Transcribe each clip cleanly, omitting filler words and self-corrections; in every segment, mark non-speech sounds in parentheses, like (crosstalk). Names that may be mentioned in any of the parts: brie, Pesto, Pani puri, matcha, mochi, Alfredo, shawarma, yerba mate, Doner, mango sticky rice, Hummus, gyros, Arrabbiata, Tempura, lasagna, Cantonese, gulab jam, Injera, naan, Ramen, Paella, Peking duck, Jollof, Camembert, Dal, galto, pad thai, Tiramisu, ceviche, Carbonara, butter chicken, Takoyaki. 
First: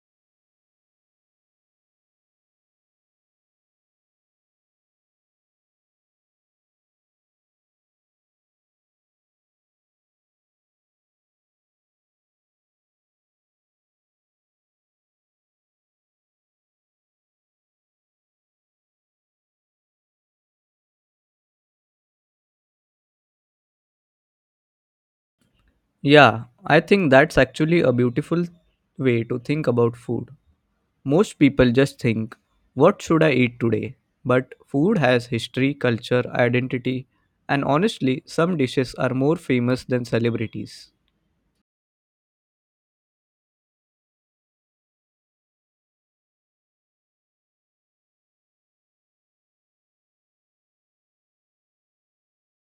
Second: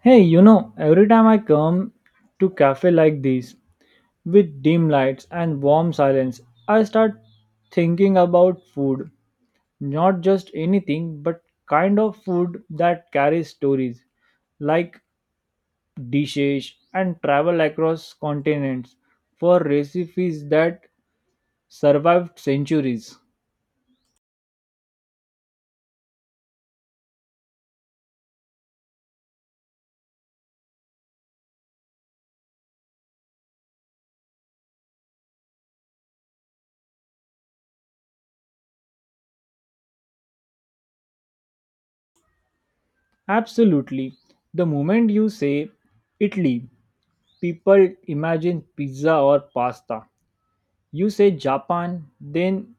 Hey, every time I come to cafe like these with dim lights and warm silence, I start thinking about food, not just anything, but kind of food that carries stories, like dishes and travel across continents for recipes that survived centuries. Yeah, I think that's actually a beautiful way to think about food. Most people just think, what should I eat today? But food has history, culture, identity, and honestly, some dishes are more famous than celebrities. Absolutely. The moment you say Italy, people imagine pizza or pasta. You say Japan, then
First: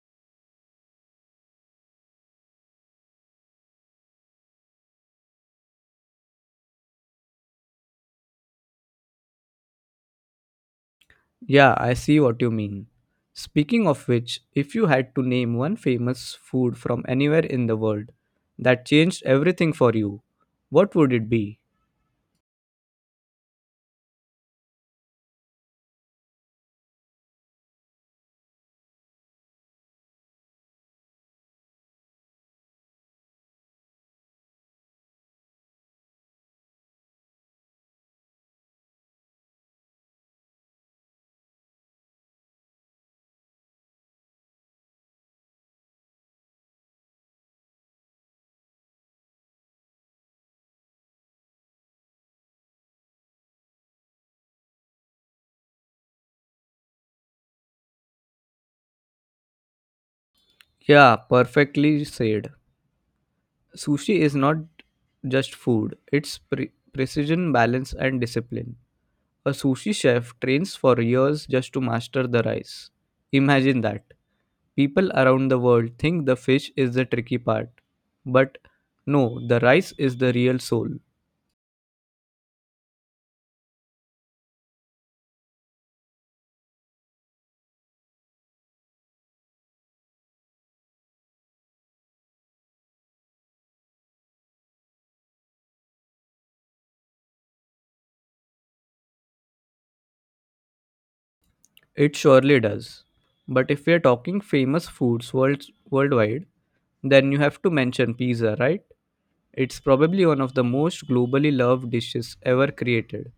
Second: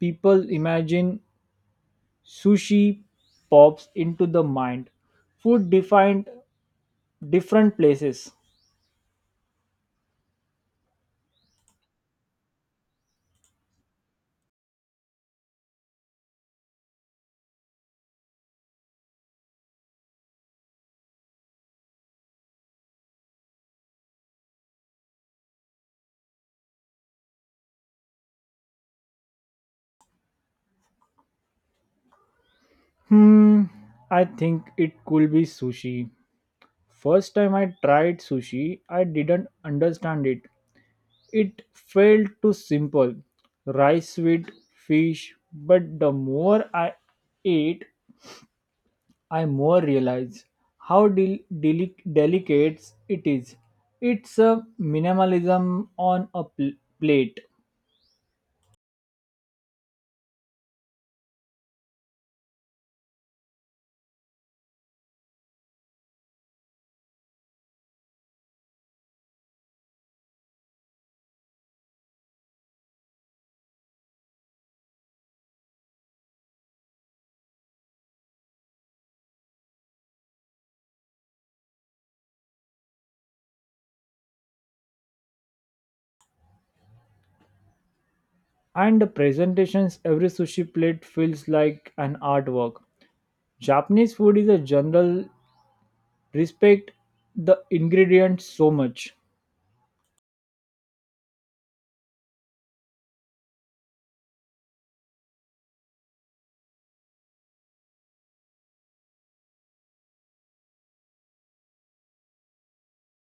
people imagine sushi pops into the mind. Food defined different places. Yeah, I see what you mean. Speaking of which, if you had to name one famous food from anywhere in the world that changed everything for you, what would it be? Hmm, I think it could be sushi. First time I tried sushi, I didn't understand it. It felt too simple. Rice with fish, but the more I ate, I more realize how delicate it is. It's a minimalism on a plate, Yeah, perfectly said. Sushi is not just food, it's precision, balance, and discipline. A sushi chef trains for years just to master the rice. Imagine that. People around the world think the fish is the tricky part. But no, the rice is the real soul. and the presentations every sushi plate feels like an artwork. Japanese food is a general respect the ingredients so much. It surely does. But if we are talking famous foods worldwide, then you have to mention pizza, right? It's probably one of the most globally loved dishes ever created.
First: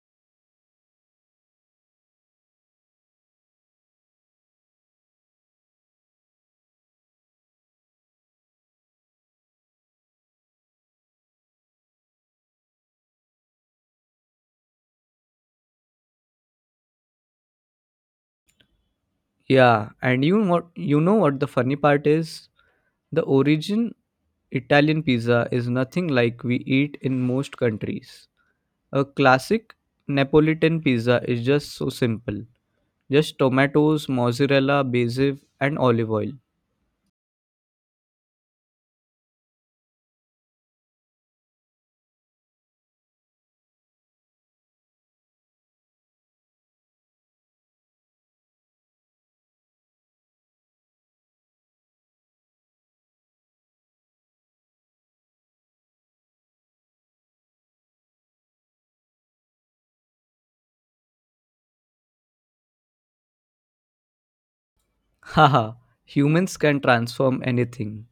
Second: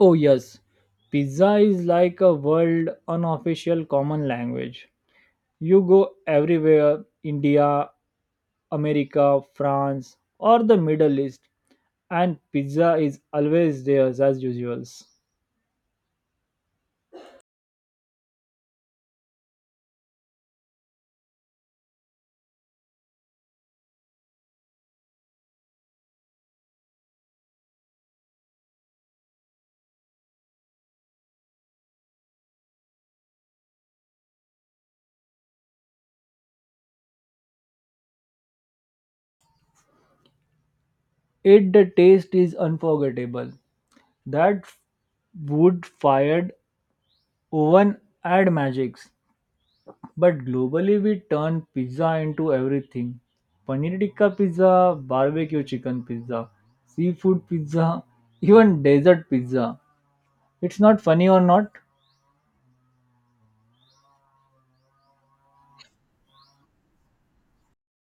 Oh yes, pizza is like a world unofficial common language. You go everywhere, India, America, France, or the Middle East and pizza is always there as usuals. Yeah, and you know what the funny part is? The origin Italian pizza is nothing like we eat in most countries. A classic Neapolitan pizza is just so simple. Just tomatoes, mozzarella, basil, and olive oil. It the taste is unforgettable. That wood fired oven add magics. But globally we turn pizza into everything. Paneer tikka pizza, barbecue chicken pizza, seafood pizza, (laughs) even desert pizza. It's not funny or not? Haha, humans can transform anything.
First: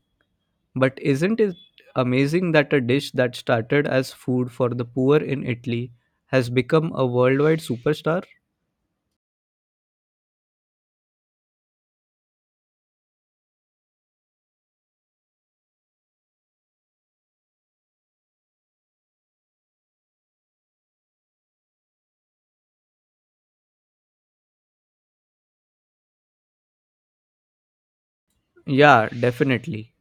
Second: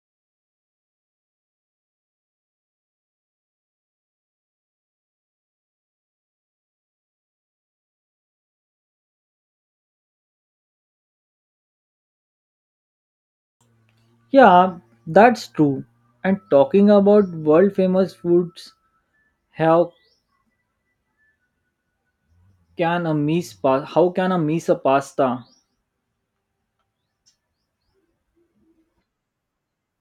But isn't it amazing that a dish that started as food for the poor in Italy has become a worldwide superstar? Yeah, that's true. And talking about world famous foods have can a miss pa- how can a miss a pasta. Yeah, definitely.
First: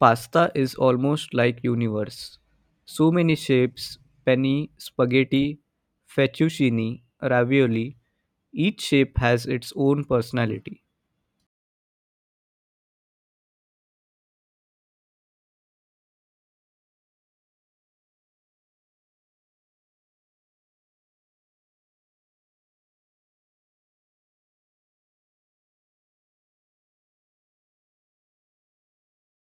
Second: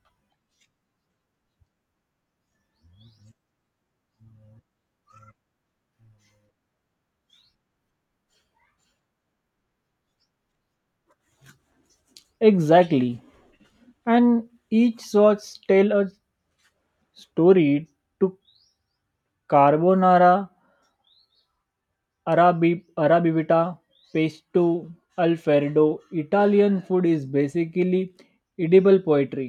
Pasta is almost like universe. So many shapes, penny, spaghetti, fettuccine, ravioli, each shape has its own personality. Exactly, and each sauce tell a story to carbonara, arabi arabivita, pesto, alfredo. Italian food is basically edible poetry.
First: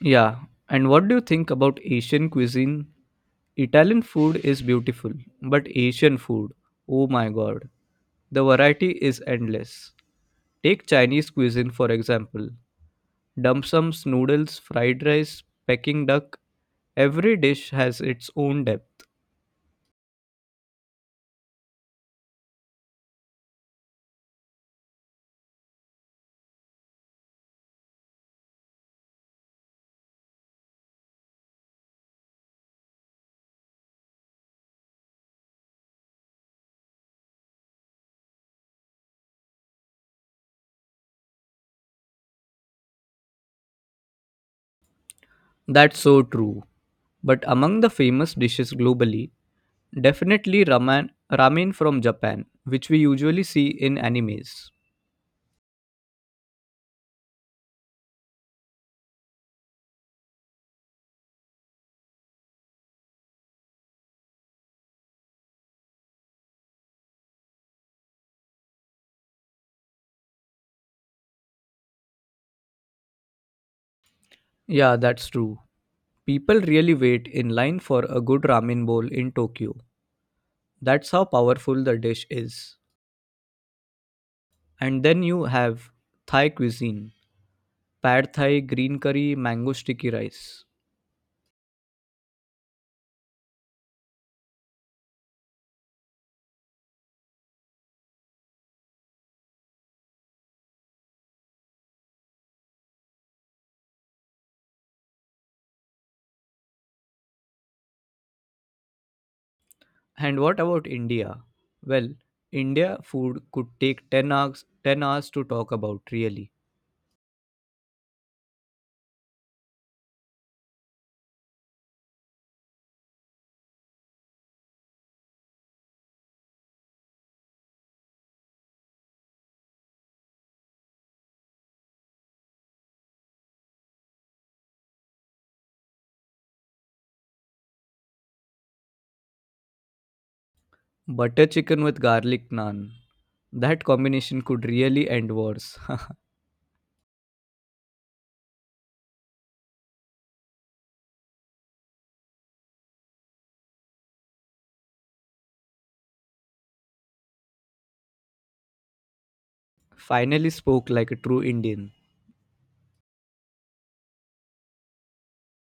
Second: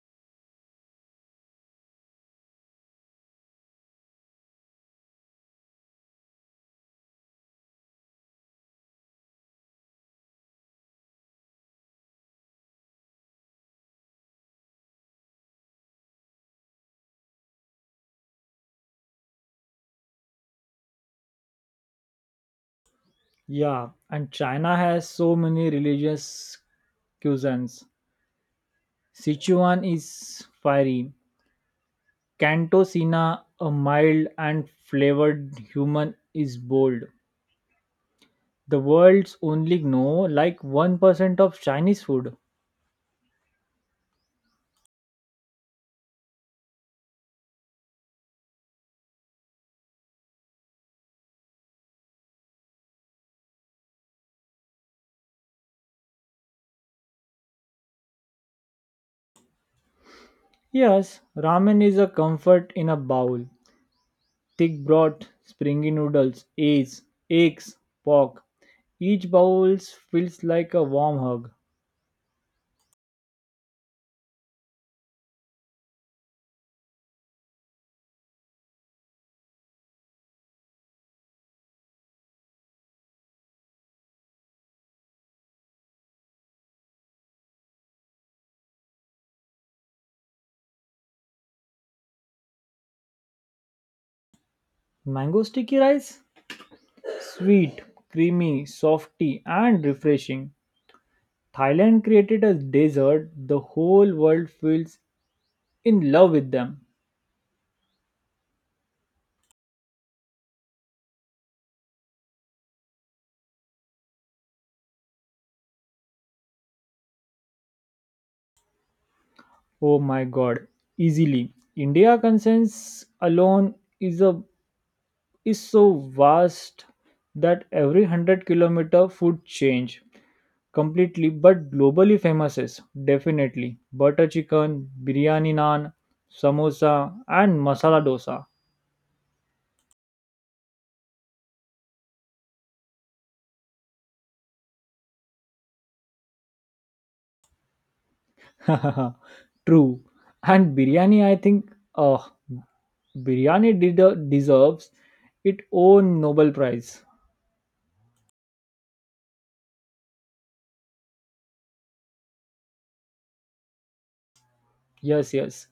Yeah, and what do you think about Asian cuisine? Italian food is beautiful, but Asian food, oh my god, the variety is endless. Take Chinese cuisine for example. Dim sums, noodles, fried rice, Peking duck, every dish has its own depth. Yeah, and china has so many religious cuisines. Sichuan is fiery, cantosina a mild and flavored, human is bold. The world's only know like 1% of Chinese food. That's so true. But among the famous dishes globally, definitely ramen from Japan, which we usually see in animes. Yes, ramen is a comfort in a bowl. Thick broth, springy noodles, eggs, pork. Each bowl feels like a warm hug. Yeah, that's true. People really wait in line for a good ramen bowl in Tokyo. That's how powerful the dish is. And then you have Thai cuisine, pad thai, green curry, mango sticky rice. Mango sticky rice? Sweet, creamy, softy, and refreshing. Thailand created a dessert the whole world feels in love with them. And what about India? Well, India food could take 10 hours, 10 hours to talk about, really. Oh my god, easily. India concerns alone is a is so vast that every 100-kilometer food change completely, but globally famous is definitely butter chicken, biryani, naan, samosa, and masala dosa. Butter chicken with garlic naan. That combination could really end wars. (laughs) (laughs) True. And biryani, I think, uh, biryani deserves its own Nobel Prize. Finally spoke like a true Indian. Yes, yes.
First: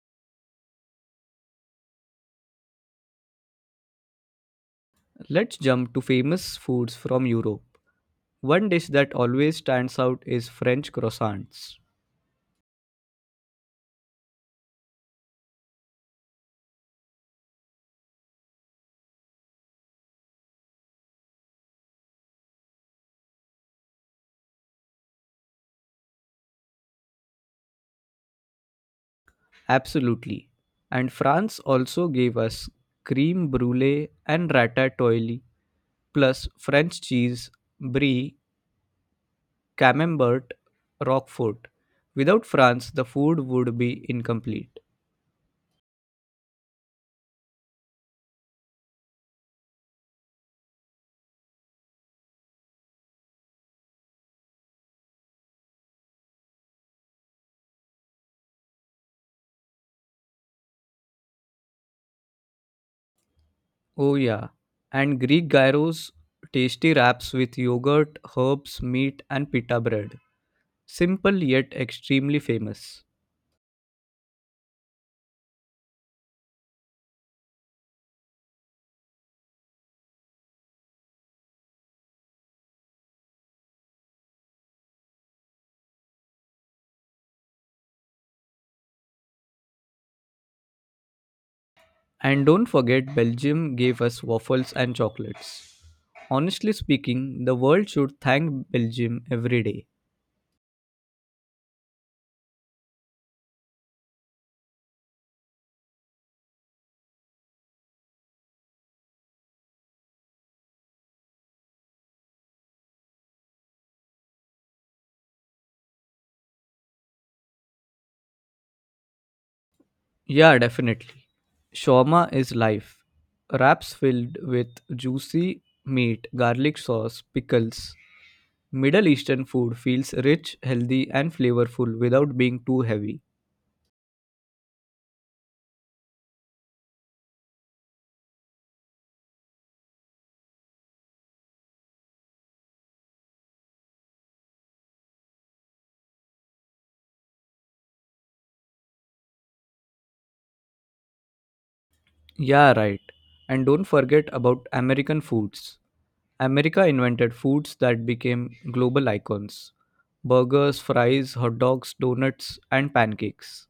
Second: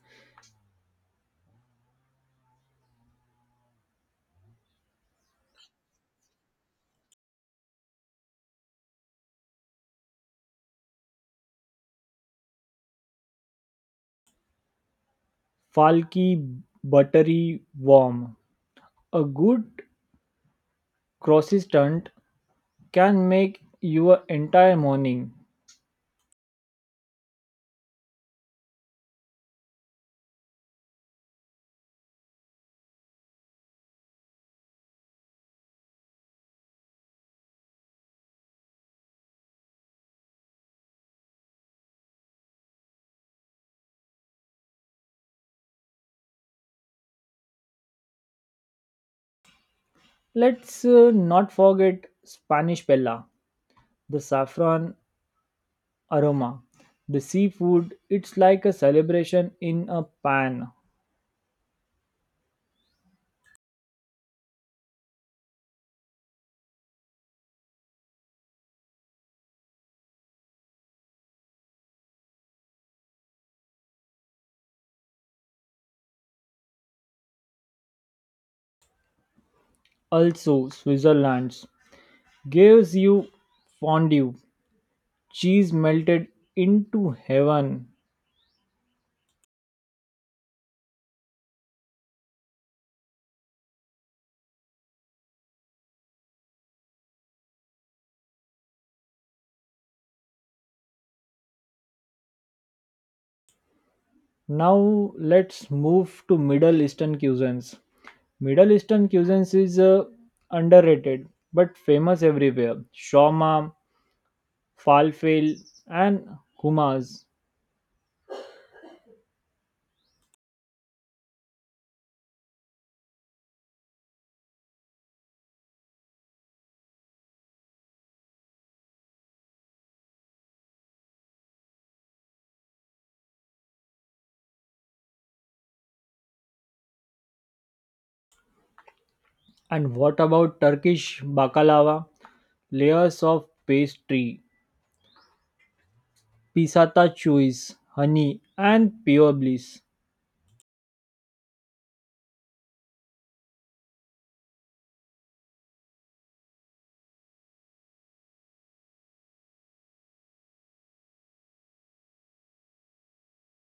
Let's jump to famous foods from Europe. One dish that always stands out is French croissants. Falky, buttery, warm, a good croissant can make your entire morning. Absolutely. And France also gave us cream brulee and ratatouille, plus French cheese, brie, Camembert, Roquefort. Without France, the food would be incomplete. Let's not forget Spanish Bella, the saffron aroma, the seafood. It's like a celebration in a pan. Oh, yeah. And Greek gyros, tasty wraps with yogurt, herbs, meat, and pita bread. Simple yet extremely famous. Also, Switzerland gives you fondue, cheese melted into heaven. And don't forget, Belgium gave us waffles and chocolates. Honestly speaking, the world should thank Belgium every day. Now let's move to Middle Eastern cuisines. Middle Eastern cuisines is underrated but famous everywhere. Shawarma, falafel, and hummus. Yeah, definitely. Shawarma is life. Wraps filled with juicy meat, garlic sauce, pickles, Middle Eastern food feels rich, healthy, and flavorful without being too heavy. And what about Turkish baklava? Layers of pastry, pisata cheese, honey, and pure bliss. Yeah, right. And don't forget about American foods. America invented foods that became global icons burgers, fries, hot dogs, donuts, and pancakes.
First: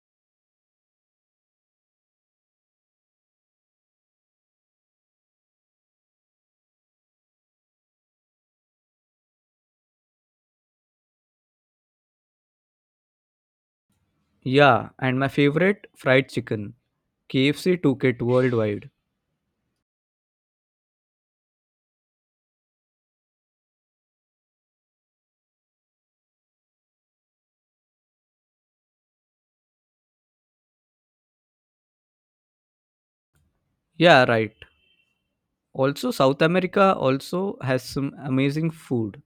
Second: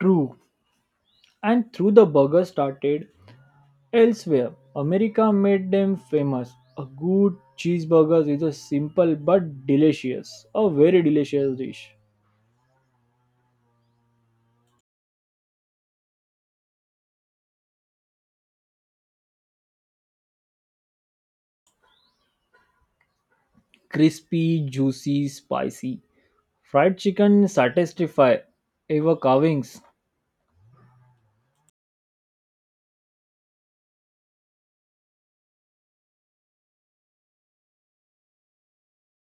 True. And through the burger started elsewhere. America made them famous. A good cheeseburger is a simple but delicious, a very delicious dish. Yeah, and my favorite fried chicken. KFC took it worldwide. Crispy, juicy, spicy. Fried chicken satisfy ever carvings. Yeah, right. Also, South America also has some amazing food.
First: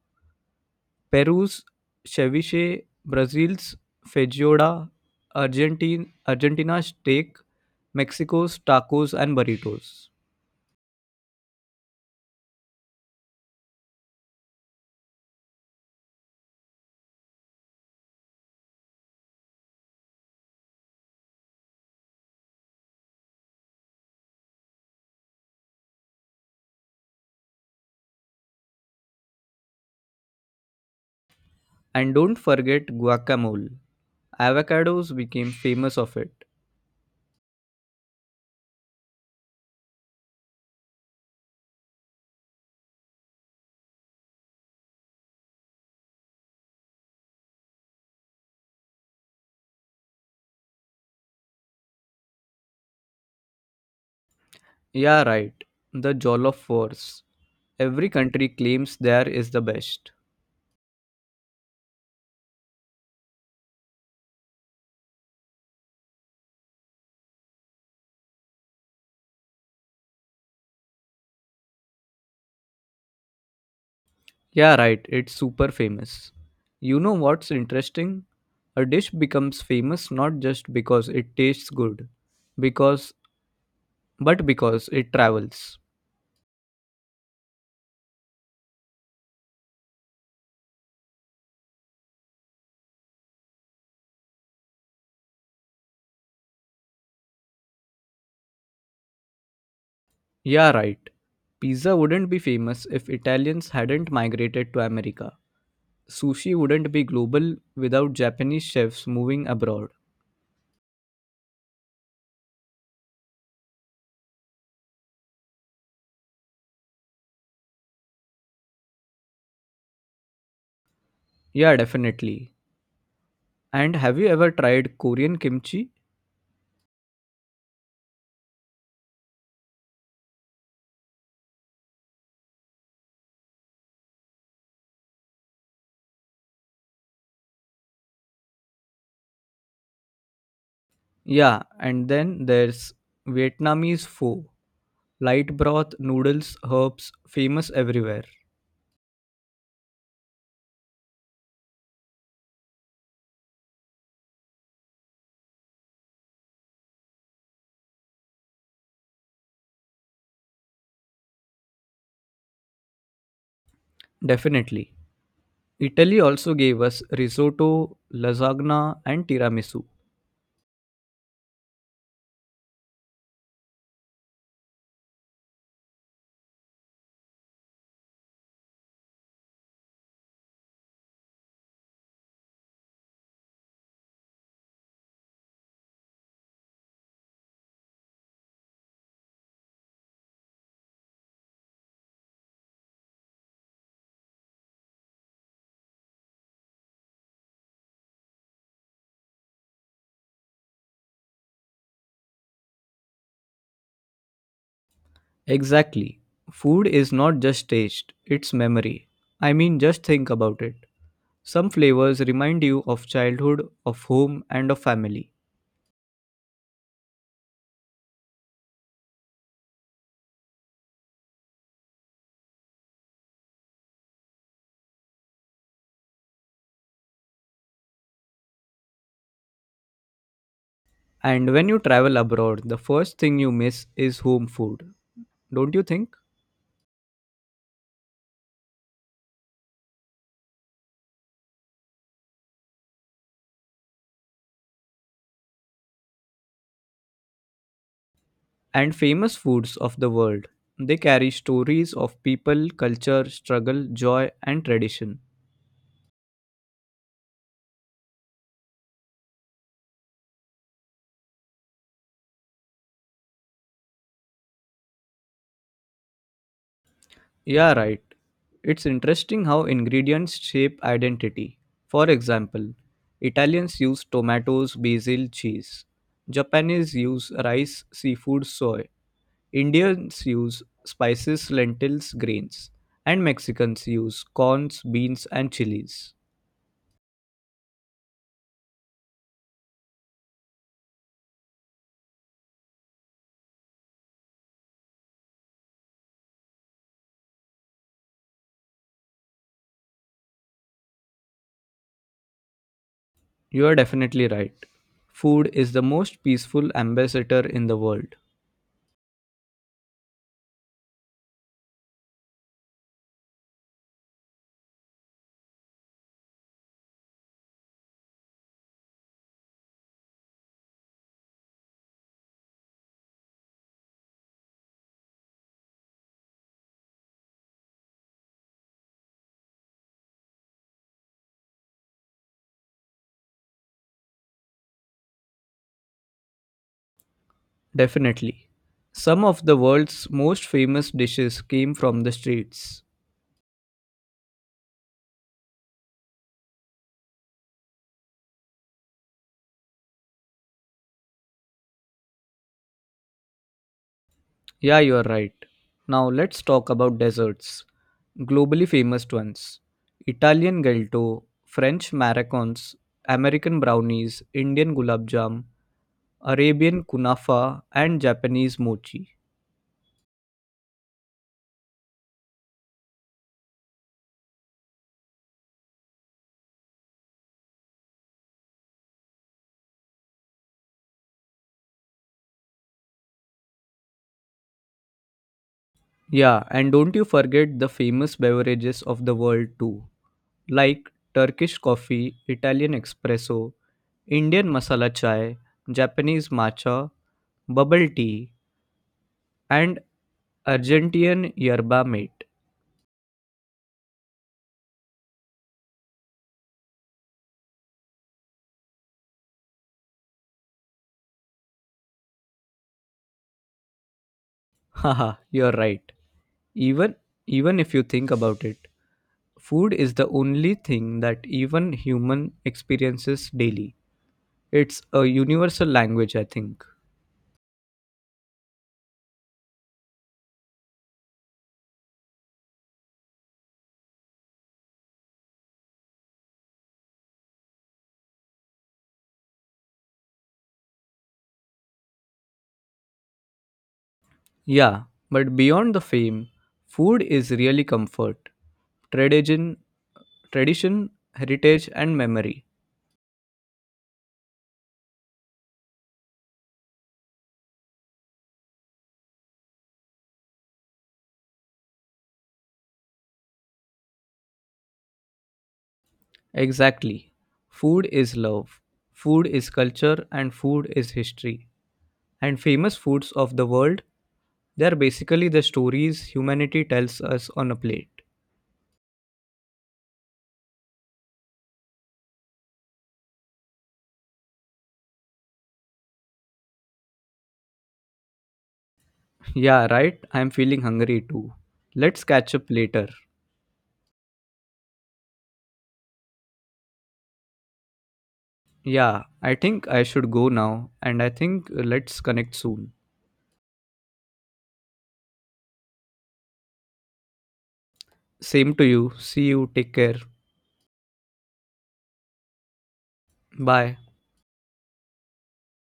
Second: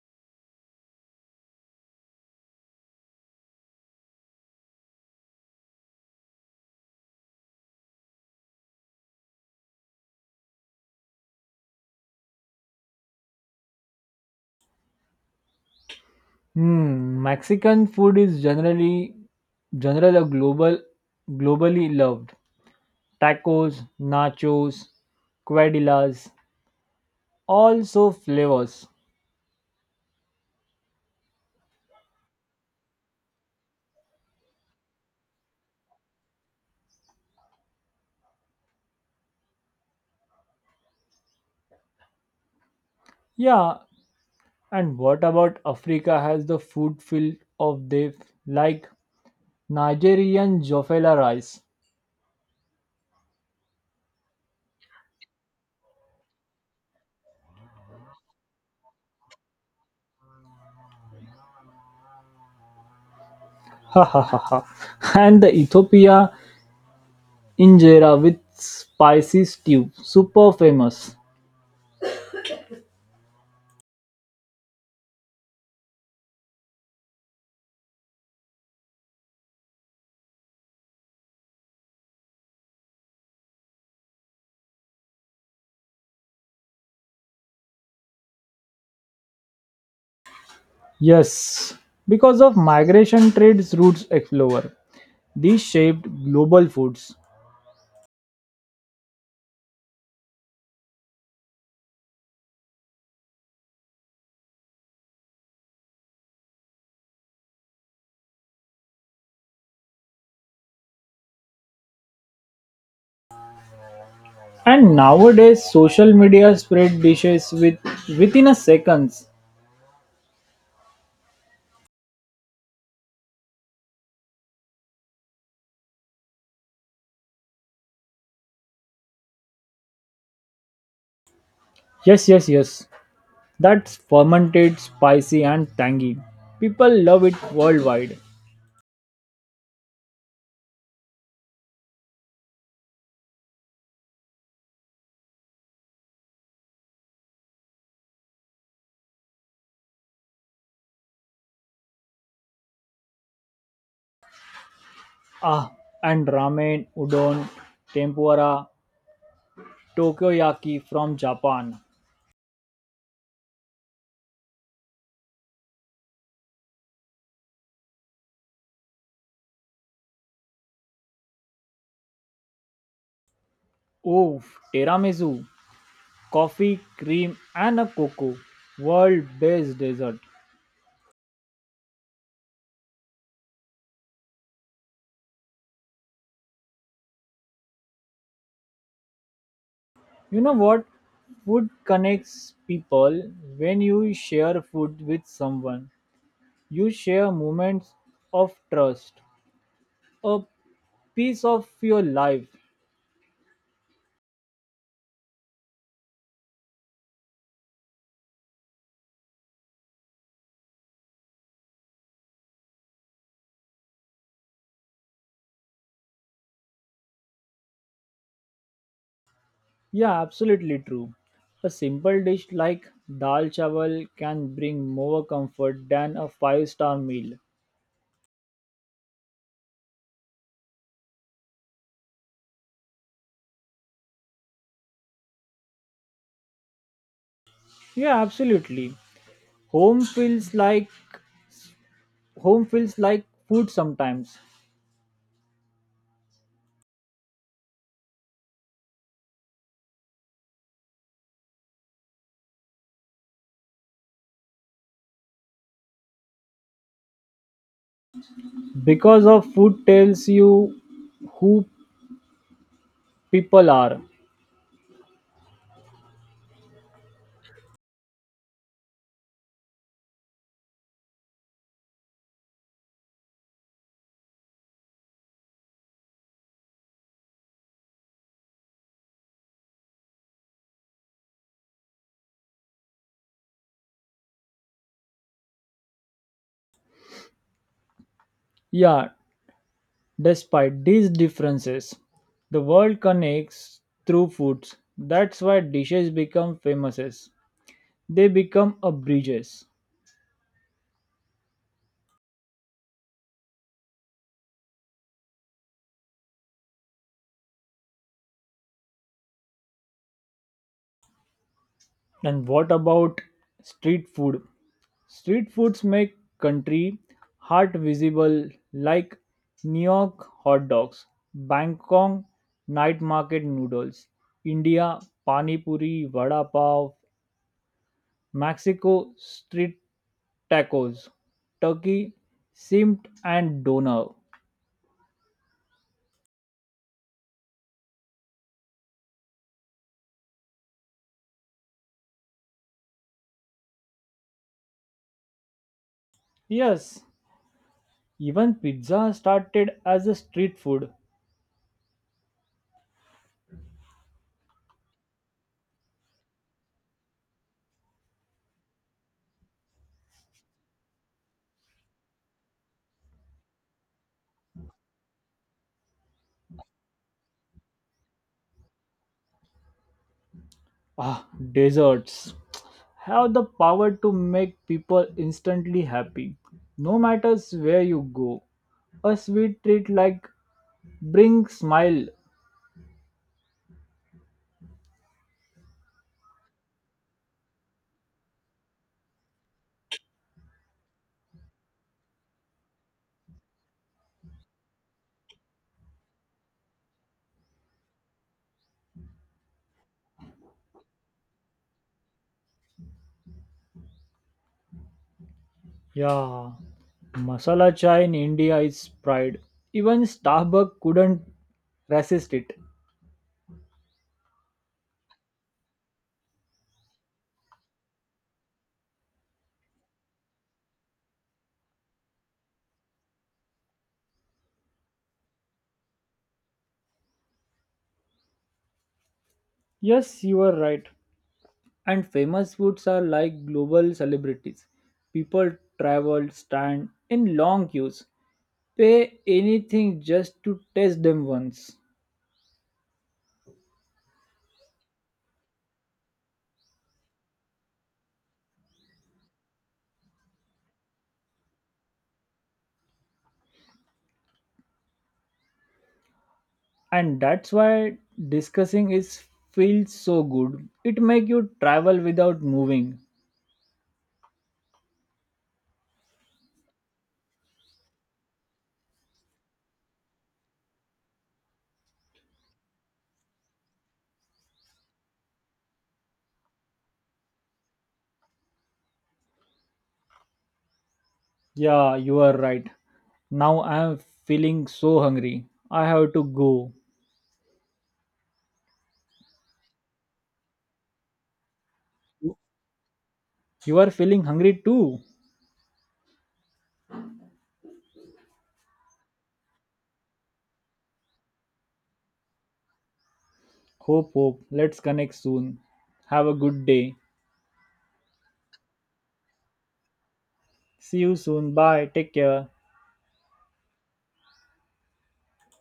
Peru's ceviche, Brazil's feijoada, Argentina's steak, Mexico's tacos and burritos. Hmm, Mexican food is generally a globally loved. Tacos, nachos, quesadillas, also flavors. And don't forget guacamole. Avocados became famous of it. Yeah, and what about Africa has the food filled of they like Nigerian jofela rice. Yeah, right. The Jollof Wars. Every country claims there is the best. Ha ha ha ha. And the Ethiopia injera with spicy stew, super famous. Yeah, right. It's super famous. You know what's interesting? A dish becomes famous not just because it tastes good, because but because it travels. Yes, because of migration trades routes explorer. These shaped global foods. Yeah, right. Pizza wouldn't be famous if Italians hadn't migrated to America. Sushi wouldn't be global without Japanese chefs moving abroad. And nowadays, social media spread dishes within a seconds. Yeah, definitely. And have you ever tried Korean kimchi? Yes, yes, yes. That's fermented, spicy, and tangy. People love it worldwide. Yeah, and then there's Vietnamese pho. Light broth, noodles, herbs, famous everywhere. Ah, and ramen, udon, tempura, takoyaki from Japan. Definitely. Italy also gave us risotto, lasagna, and tiramisu. Oof, tiramisu, coffee, cream, and a cocoa. World-based dessert. You know what? Food connects people. When you share food with someone, you share moments of trust, a piece of your life. Exactly. Food is not just taste, it's memory. I mean, just think about it. Some flavors remind you of childhood, of home, and of family. Yeah, absolutely true. A simple dish like dal chawal can bring more comfort than a five-star meal. And when you travel abroad, the first thing you miss is home food, don't you think? Yeah, absolutely. Home feels like home feels like food sometimes. And famous foods of the world. They carry stories of people, culture, struggle, joy, and tradition. Because of food tells you who people are. Yeah, right. It's interesting how ingredients shape identity. For example, Italians use tomatoes, basil, cheese. Japanese use rice, seafood, soy. Indians use spices, lentils, grains. And Mexicans use corns, beans, and chilies. Yeah, despite these differences, the world connects through foods. That's why dishes become famous. They become a bridges. You are definitely right. Food is the most peaceful ambassador in the world. And what about street food? Street foods make country heart visible like New York hot dogs, Bangkok night market noodles, India pani puri, vada pav, Mexico street tacos, turkey, simmed and doner. Definitely. Some of the world's most famous dishes came from the streets. Yes, even pizza started as a street food. Yeah, you are right. Now let's talk about desserts. Globally famous ones Italian galto, French maracons, American brownies, Indian gulab jam, Arabian kunafa, and Japanese mochi. Ah, desserts have the power to make people instantly happy, no matters where you go. A sweet treat like bring smile. Yeah, and don't you forget the famous beverages of the world too, like Turkish coffee, Italian espresso, Indian masala chai, Japanese matcha, bubble tea, and Argentinian yerba mate. Yeah, masala chai in India is pride. Even Starbucks couldn't resist it. Haha, you're right. Even even if you think about it, food is the only thing that even human experiences daily. It's a universal language, I think. Yes, you are right. And famous foods are like global celebrities. People travel, stand in long queues, pay anything just to taste them once. Yeah, but beyond the fame, food is really comfort, tradition, tradition, heritage and memory. And that's why discussing is feels so good. It make you travel without moving. Exactly. Food is love. Food is culture and food is history. And famous foods of the world. They are basically the stories humanity tells us on a plate. Yeah, you are right. Now I am feeling so hungry. I have to go. (laughs) Yeah, right? I'm feeling hungry too. Let's You catch up later. you are feeling hungry too. Yeah, I think I should go now, and I think let's connect soon. Hope. Let's connect soon. Have a good day. Same to you. See you. Take care. See you soon. Bye. Take care. Bye.